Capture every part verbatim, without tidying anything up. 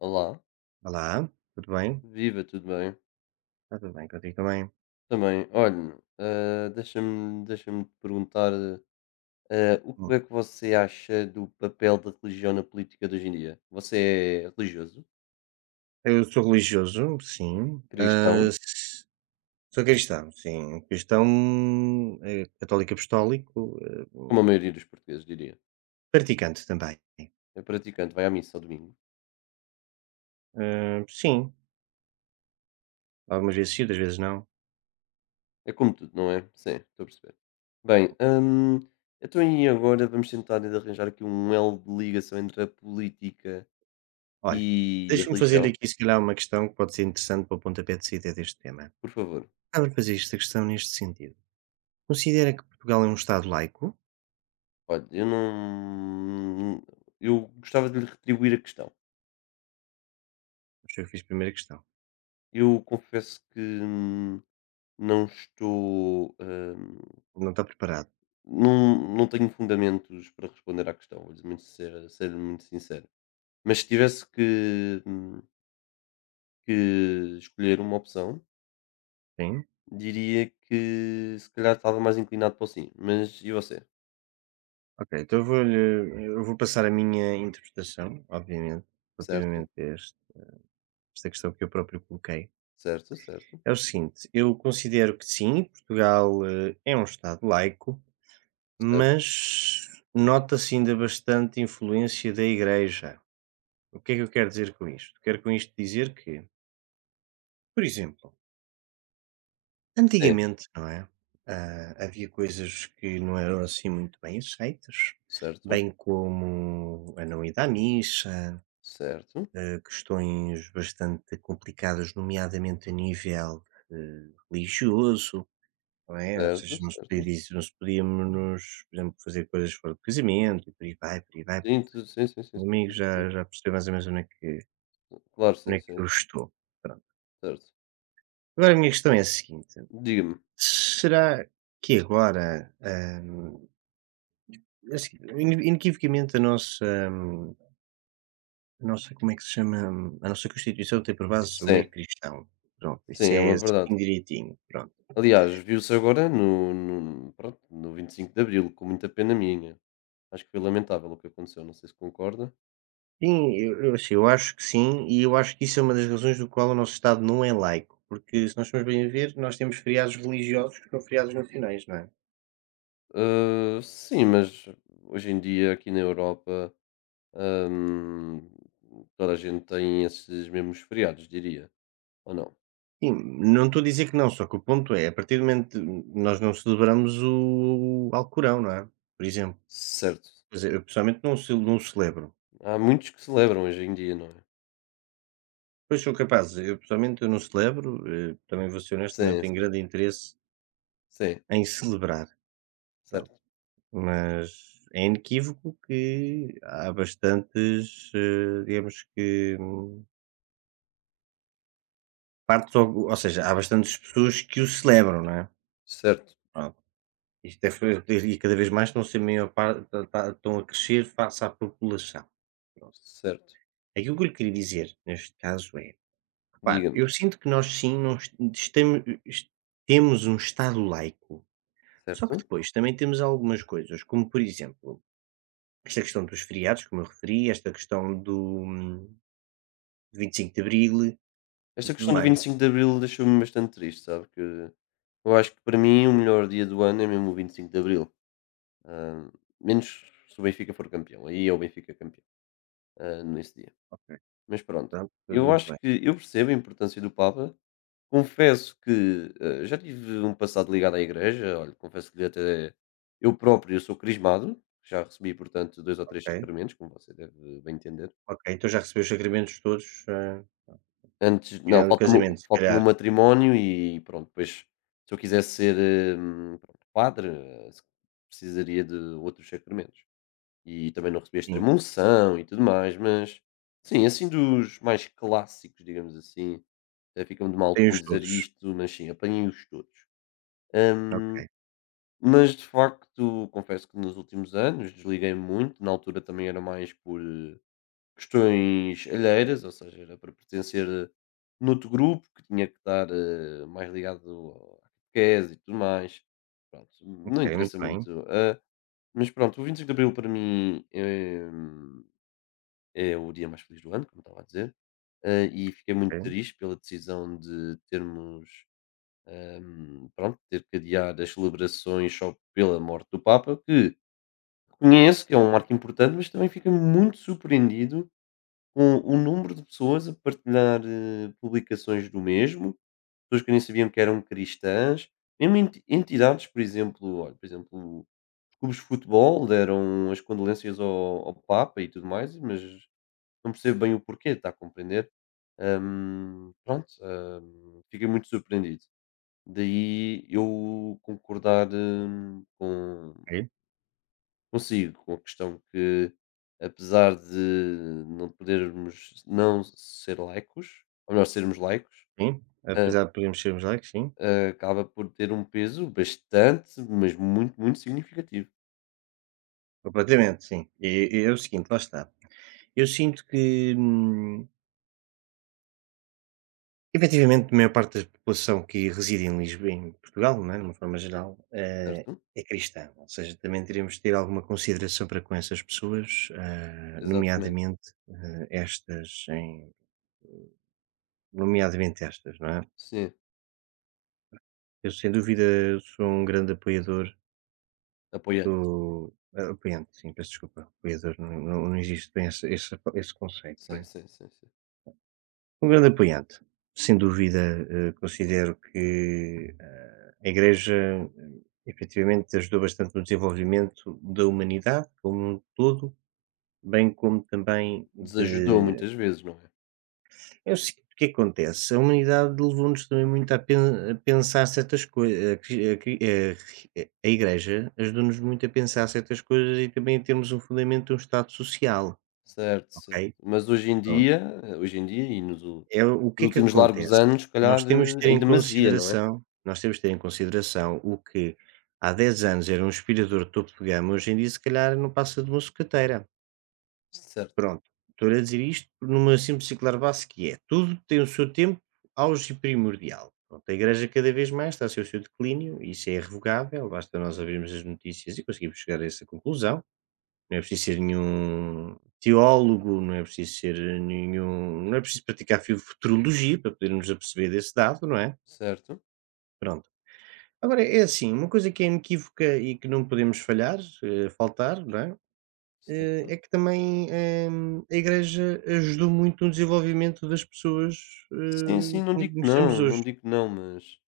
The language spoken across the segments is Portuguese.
Olá, Olá, tudo bem? viva, tudo bem? Está tudo bem contigo também? Também, olha, ah, deixa-me deixa-me te perguntar ah, o Hum. que é que você acha do papel da religião na política de hoje em dia? Você é religioso? Eu sou religioso, sim. Ah, Cristão? s- sou cristão, sim. Cristão eh, católico apostólico, eh, Como a maioria dos portugueses, diria. praticante também. É praticante, vai à missa ao domingo. Ah, sim, algumas vezes sim, outras vezes não. É como tudo, não é? Sim, estou a perceber. Bem, hum, então e agora vamos tentar arranjar aqui um elo de ligação entre a política Olha, e a deixa-me fazer-lhe religião? aqui, se calhar, uma questão que pode ser interessante para o pontapé de saída deste tema. Por favor. Estava a fazer esta questão neste sentido. Considera que Portugal é um Estado laico? Olha, eu não eu gostava de lhe retribuir a questão. Acho que eu fiz a primeira questão. Eu confesso que hum, não estou, hã, Não está preparado? não não tenho fundamentos para responder à questão, vou ser muito sincero ser muito sincero. Mas se tivesse que hum, que escolher uma opção, Sim. diria que se calhar estava mais inclinado para o sim, mas e você? Ok, então eu vou-lhe eu vou passar a minha interpretação, obviamente, Certo, relativamente a este- esta questão que eu próprio coloquei. certo, certo, É o seguinte, eu considero que sim, Portugal eh, é um Estado laico, certo, mas nota-se ainda bastante influência da Igreja. O que é que eu quero dizer com isto? Quero com isto dizer que, por exemplo, é, antigamente, não é? Ah, havia coisas que não eram assim muito bem aceitas, certo, bem como a não ida à missa, certo, questões bastante complicadas, nomeadamente a nível eh, religioso, não é? Ou seja, certo, não se podia certo. dizer, não se podíamos, por exemplo, fazer coisas fora do casamento e por aí vai, por aí vai, por Sim, aí vai. tu sim, sim, sim, O meu amigo sim, sim. já, já percebeu mais ou menos onde é que, Claro, sim, onde é que sim, eu estou. Pronto. certo. Agora a minha questão é a seguinte: Diga-me. será que agora, ahm, é assim, ine- inequivocamente, a nossa, ahm, a nossa, como é que se chama, a nossa Constituição tem por base o meio Sim, cristão. Pronto, sim, isso é é uma verdade. assim direitinho. Pronto. Aliás, viu-se agora no, no, pronto, no vinte e cinco de Abril, com muita pena minha. Acho que foi lamentável o que aconteceu, não sei se concorda. Sim, eu eu assim, eu acho que sim, e eu acho que isso é uma das razões do qual o nosso Estado não é laico, porque se nós formos bem a ver, nós temos feriados religiosos que são feriados nacionais, não é? Ah, sim, mas hoje em dia aqui na Europa hum, toda a gente tem esses mesmos feriados, diria, ou não? Sim, não estou a dizer que não, só que o ponto é, a partir do momento nós não celebramos o Alcorão, não é? Por exemplo, Certo. quer dizer, eu pessoalmente não, ce- não celebro. Há muitos que celebram hoje em dia, não é? Pois sou capaz, eu pessoalmente eu não celebro, eh, também vou ser honesto, também não Sim, tenho sim, grande interesse sim, em celebrar. certo, Mas é inequívoco que há bastantes, eh, digamos que hum, partes ou ou seja, há bastantes pessoas que o celebram, não é? certo, Pronto, isto é foi e cada vez mais estão a ser maior parte estão a crescer face à população. Pronto. certo. Aquilo que eu lhe queria dizer neste caso é, repare, Diga-me, eu sinto que nós sim, nós estemo temos um estado laico, só que certo? depois também temos algumas coisas, como por exemplo, esta questão dos feriados, como eu referi, esta questão do hum, vinte e cinco de Abril e Esta tudo questão do mais. vinte e cinco de Abril deixou-me bastante triste, sabe, que eu acho que para mim o melhor dia do ano é mesmo o vinte e cinco de Abril, hã, menos se o Benfica for campeão, aí é o Benfica campeão, hã, nesse dia. Ok, Mas pronto, pronto, tudo eu muito acho bem. que eu percebo a importância do Papa, confesso que, hã, já tive um passado ligado à igreja, olha, confesso que até eu próprio eu sou crismado, já recebi, portanto, dois ou três Ok, sacramentos, como você deve bem entender. ok. Então já recebeu os sacramentos todos, ah, Antes não, tirando o falta-me casamento, se falta-me o calhar. matrimónio e pronto, depois se eu quisesse ser, hum, pronto, padre, eh, se precisaria de outros sacramentos. E também não recebi a Sim, extrema-unção e tudo mais, mas sim, assim dos mais clássicos, digamos assim, até fica-me de mal com tem-os dizer todos. isto, mas sim, apanhei-os todos. Hum, Ok, mas de facto confesso que nos últimos anos desliguei-me muito, na altura também era mais por eh, questões alheiras, ou seja, era para pertencer eh, noutro grupo que tinha que estar eh, mais ligado ao à catequese e tudo mais. Pronto, não ok, muito interessa bem. muito. ah, mas pronto, o vinte e cinco de Abril para mim eh, é, o dia mais feliz do ano, como estava a dizer, ah, e fiquei muito Ok, triste pela decisão de termos ahm, pronto, ter que adiar as celebrações só pela morte do Papa, que reconheço que é um marco importante, mas também fiquei muito surpreendido com um número de pessoas a partilhar, eh, publicações do mesmo, pessoas que nem sabiam que eram cristãs, mesmo enti entidades, por exemplo, olha, por exemplo, os clubes de futebol deram as condolências ao ao Papa e tudo mais, mas não percebo bem o porquê, está a compreender? Hum, pronto, hum, fiquei muito surpreendido. Daí eu concordar, hum, com ok, Consigo, com a questão que, apesar de não podermos não ser laicos, ou melhor, sermos laicos, sim. hã, Apesar de podermos sermos laicos, sim. hã, acaba por ter um peso bastante, mas muito, muito significativo, Completamente, sim. E, e é o seguinte, lá está. Eu sinto que. hum, Efetivamente, a maior parte da população que reside em Lisboa, em Portugal, não é, de uma forma geral, eh, certo? é cristã, ou seja, também teríamos de ter alguma consideração para com essas pessoas, ah, Exatamente. nomeadamente, eh, estas em nomeadamente estas, não é. Sim, Eu, sem dúvida, sou um grande apoiador apoiante. do a apoiante, sim, peço desculpa, apoiador não não não existe bem esse esse esse conceito, não Sim, é? sim, sim, sim. Um grande apoiante. Sem dúvida, eh, considero que eh, a Igreja, eh, efetivamente, ajudou bastante no desenvolvimento da humanidade como um todo, bem como também Desajudou de. muitas vezes, não é? Eu o seguinte, o que acontece. A humanidade levou-nos também muito a, pen- a pensar certas coisas. A, cri- a cri- a ri- a Igreja ajudou-nos muito a pensar certas coisas e também a termos um fundamento, um estado social, Certo, certo. ok? Mas hoje em dia eh, hoje em dia e nos u É o que nos é que últimos largos acontece? anos, se calhar, Nós temos de eh, ter em em demasia, não é? consideração nós temos de ter em consideração o que há dez anos era um aspirador de topo de gama, hoje em dia se calhar não passa de uma sucateira. Certo, Pronto, estou a dizer isto numa simples e clara base que é, tudo tem o seu tempo auge e primordial. Pronto, a igreja cada vez mais está a ser o seu declínio, isso é irrevogável, basta nós abrirmos as notícias e conseguimos chegar a essa conclusão. Não é preciso ser nenhum teólogo, não é preciso ser nenhum não é preciso praticar fu futurologia para podermos aperceber desse dado, não é? certo, Pronto. Agora é assim, uma coisa que é inequívoca e que não podemos falhar, eh, faltar, não é? Eh, certo. é que também, eh, a Igreja ajudou muito no desenvolvimento das pessoas, Sim, eh, sim, não como digo que conhecemos não, hoje. não digo que não, mas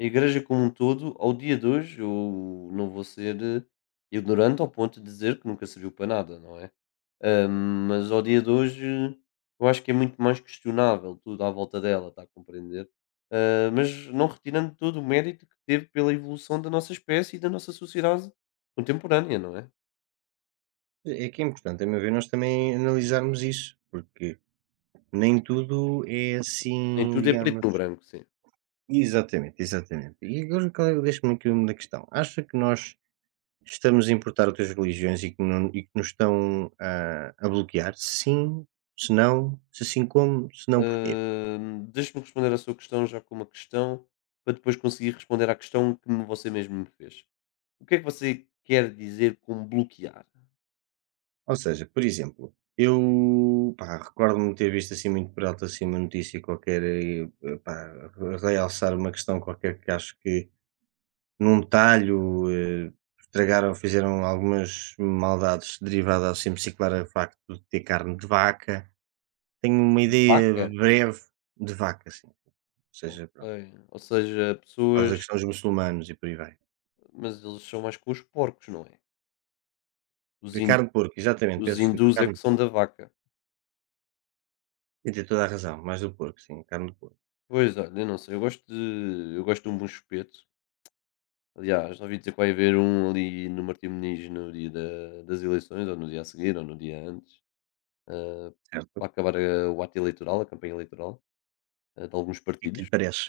a igreja como um todo, ao dia de hoje, eu não vou ser eh, ignorante ao ponto de dizer que nunca serviu para nada, não é? Ah, mas ao dia de hoje, eu acho que é muito mais questionável tudo à volta dela, está a compreender? Ah, mas não retirando todo o mérito que teve pela evolução da nossa espécie e da nossa sociedade contemporânea, não é? É que é importante, a meu ver, nós também analisarmos isso, porque nem tudo é assim, Em tudo é preto digamos. no branco, sim. Exatamente, exatamente. E agora qual é- deixa-me aqui uma questão. Acha que nós estamos a importar outras religiões e que, não, e que nos estão a, a bloquear? Sim, se não, se sim como, se não porquê? Hum, deixe-me responder à sua questão já com uma questão, para depois conseguir responder à questão que me- você mesmo me fez. O que é que você quer dizer com bloquear? Ou seja, por exemplo, eu pá, recordo-me ter visto assim muito por alto assim uma notícia qualquer, eh, pá, realçar uma questão qualquer que acho que num talho eh, estragaram, fizeram algumas maldades derivadas ao sempre ciclar a facto de ter carne de vaca. Tenho uma De ideia vaca? breve de vaca, sim. Ou Ok. seja, pronto, Ou seja, por causa da pessoas, questão dos muçulmanos e por aí vai. mas eles são mais com os porcos, não é? Os, De hin- carne de porco, exatamente, os peço desculpa, hindus é carne de que são porco. da vaca. E tem toda a razão, mais do porco, sim, carne de porco, Pois, olha, eu não sei, eu gosto de, eu gosto de um bom espeto. Aliás, ouvi dizer que vai haver um ali no Martim Moniz no dia da- das eleições, ou no dia a seguir, ou no dia antes. eh, certo. para acabar eh, o ato eleitoral, a campanha eleitoral eh, de alguns E que partidos. lhe parece?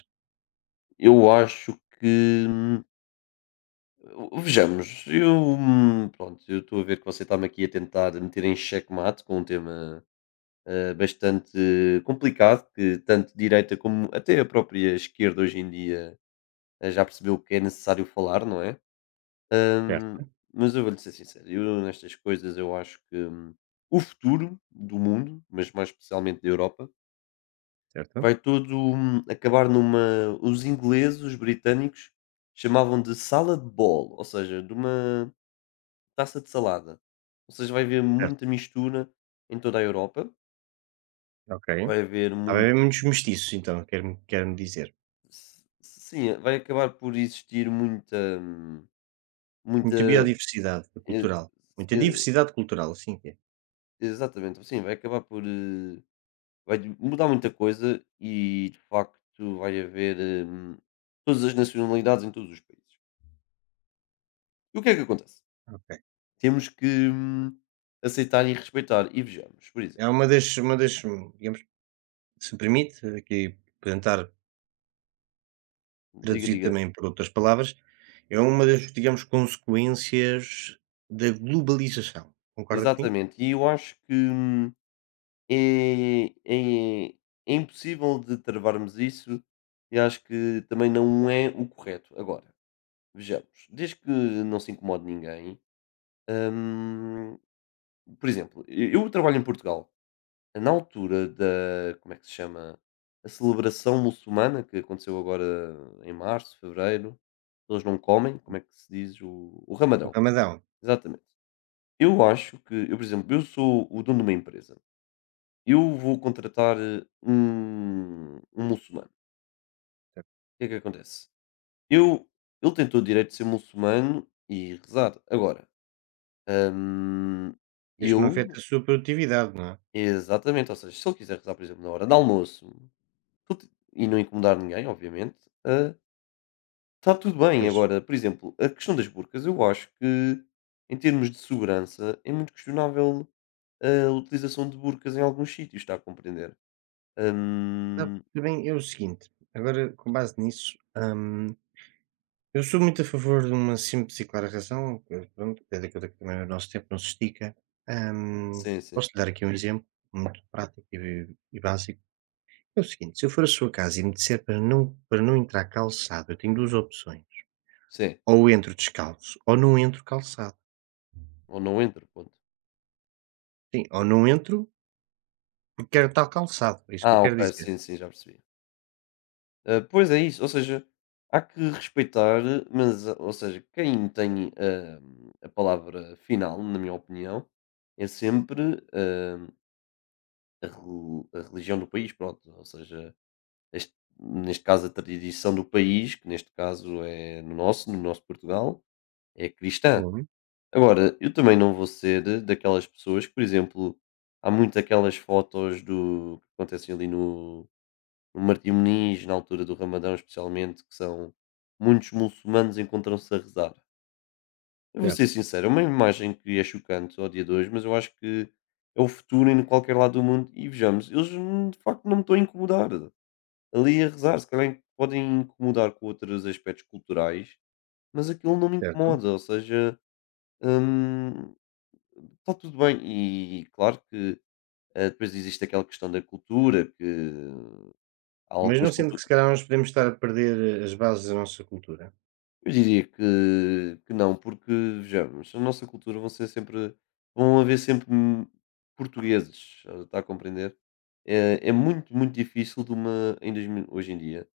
Eu acho que. Hum, Vejamos, eu. Hum, Pronto, eu estou a ver que você está-me aqui a tentar meter em xeque-mate com um tema eh, bastante complicado, que tanto direita como até a própria esquerda hoje em dia eh, já percebeu que é necessário falar, não é? Hum, Certo, mas eu vou-lhe ser sincero, eu nestas coisas eu acho que hum, o futuro do mundo, mas mais especialmente da Europa, certo, vai tudo, hum, acabar numa os ingleses, os britânicos, chamavam de salad bowl, ou seja, de uma taça de salada. Ou seja, vai haver certo, muita mistura em toda a Europa, ok. vai haver Há muito bem muitos mestiços então, quer-me quer-me dizer. s sim, vai acabar por existir muita hum, Muita muita biodiversidade e cultural, muita diversidade cultural, assim que é, e exatamente, sim, vai acabar por, eh, vai de- mudar muita coisa e de facto vai haver, hum, todas as nacionalidades em todos os países. E o que é que acontece? ok. Temos que, hum, aceitar e respeitar. E vejamos, por É exemplo uma das uma das, hum, digamos, se me permite aqui apresentar diga, traduzido diga. também por outras palavras, é uma das, digamos, consequências da globalização. Concorda comigo? Exatamente. E eu acho que, hum, é é é impossível de travarmos isso e acho que também não é o correto. Agora, vejamos, desde que não se incomode ninguém, hum, por exemplo, e eu trabalho em Portugal. Na altura da como é que se chama? A celebração muçulmana que aconteceu agora em março, fevereiro, eles não comem, como é que se diz? O o O Ramadão, ramadão. exatamente. Eu acho que eu, por exemplo, eu sou o dono de uma empresa. Eu vou contratar, eh, um um muçulmano. O que é que acontece? Eu ele tem todo o direito de ser muçulmano e rezar. Agora, hum, Desde que não afeta eu a sua produtividade, não é? exatamente, ou seja, se ele quiser rezar, por exemplo, na hora do almoço tudo e não incomodar ninguém, obviamente, ah, está tudo bem. Pois. Agora, por exemplo, a questão das burcas, eu acho que, em termos de segurança, é muito questionável eh, a utilização de burcas em alguns sítios, está a compreender? Não, Hum, também é o seguinte, agora com base nisso, hum, eu sou muito a favor de uma simples e clara razão, que, pronto, tendo em conta que também o nosso tempo não se estica. hum, sim, sim, posso dar aqui um exemplo muito prático e, e básico. É o seguinte, se eu for à sua casa e me disser para não, para não entrar calçado, eu tenho duas opções. sim. Ou entro descalço, ou não entro calçado. Ou não entra, ponto. Sim, ou não entro porque quero estar calçado, é isso que eu Ah, quero ok, sim, dizer. sim, já percebi. Ah, pois é isso, ou seja, há que respeitar, mas, ah, ou seja, quem tem ah, a palavra final, na minha opinião, é sempre eh, a reli a religião do país, pronto, ou seja, este neste caso a tradição do país, que neste caso é no nosso, no nosso Portugal, é cristã. Uhum. Agora, eu também não vou ser daquelas pessoas que, por exemplo, há muito aquelas fotos do que acontecem ali no no Martim Moniz, na altura do Ramadão especialmente, que são muitos muçulmanos encontram-se a rezar. Eu vou Certo, ser sincero, é uma imagem que é chocante ao dia de hoje, mas eu acho que é o futuro em qualquer lado do mundo. E vejamos, eles hum, de facto não me estão a incomodar. Ali a rezar, se calhar podem incomodar com outros aspectos culturais, mas aquilo não me certo. incomoda. Ou seja, hum, está tudo bem. E claro que eh, depois existe aquela questão da cultura, que há Mas não algumas sendo que culturas. se calhar nós podemos estar a perder eh, as bases da nossa cultura? Eu diria que, que, não, porque vejamos, a nossa cultura vão ser sempre, vão haver sempre hum, portugueses, eh, está a compreender? É, é muito, muito difícil de uma, em dois mil hoje em dia,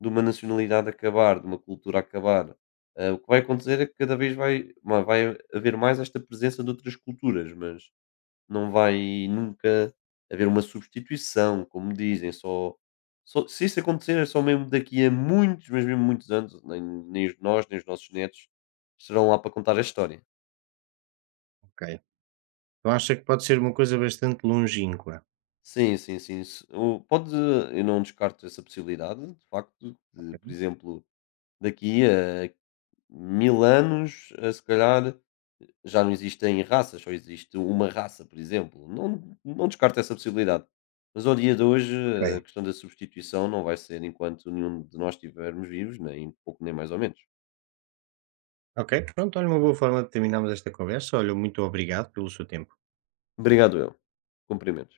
de uma nacionalidade acabar, de uma cultura acabar. Eh, o que vai acontecer é que cada vez vai, ma- vai haver mais esta presença de outras culturas, mas não vai nunca haver uma substituição, como dizem, só só se isso acontecer é só mesmo daqui a muitos, mas mesmo muitos anos, nem nem os nós, nem os nossos netos estarão lá para contar a história. Ok. Então acha que pode ser uma coisa bastante longínqua? Sim, sim, sim. se o pode eu não descarto essa possibilidade, de facto, de, por Ok. exemplo, daqui a mil anos, eh, se calhar já não existem raças, só existe uma raça, por exemplo. Não, não descarto essa possibilidade. Mas ao dia de hoje, a questão da substituição não vai ser enquanto nenhum de nós estivermos vivos, nem pouco, nem mais ou menos. Ok, pronto, olha, uma boa forma de terminarmos esta conversa. Olha, muito obrigado pelo seu tempo. Obrigado, eu. Cumprimento.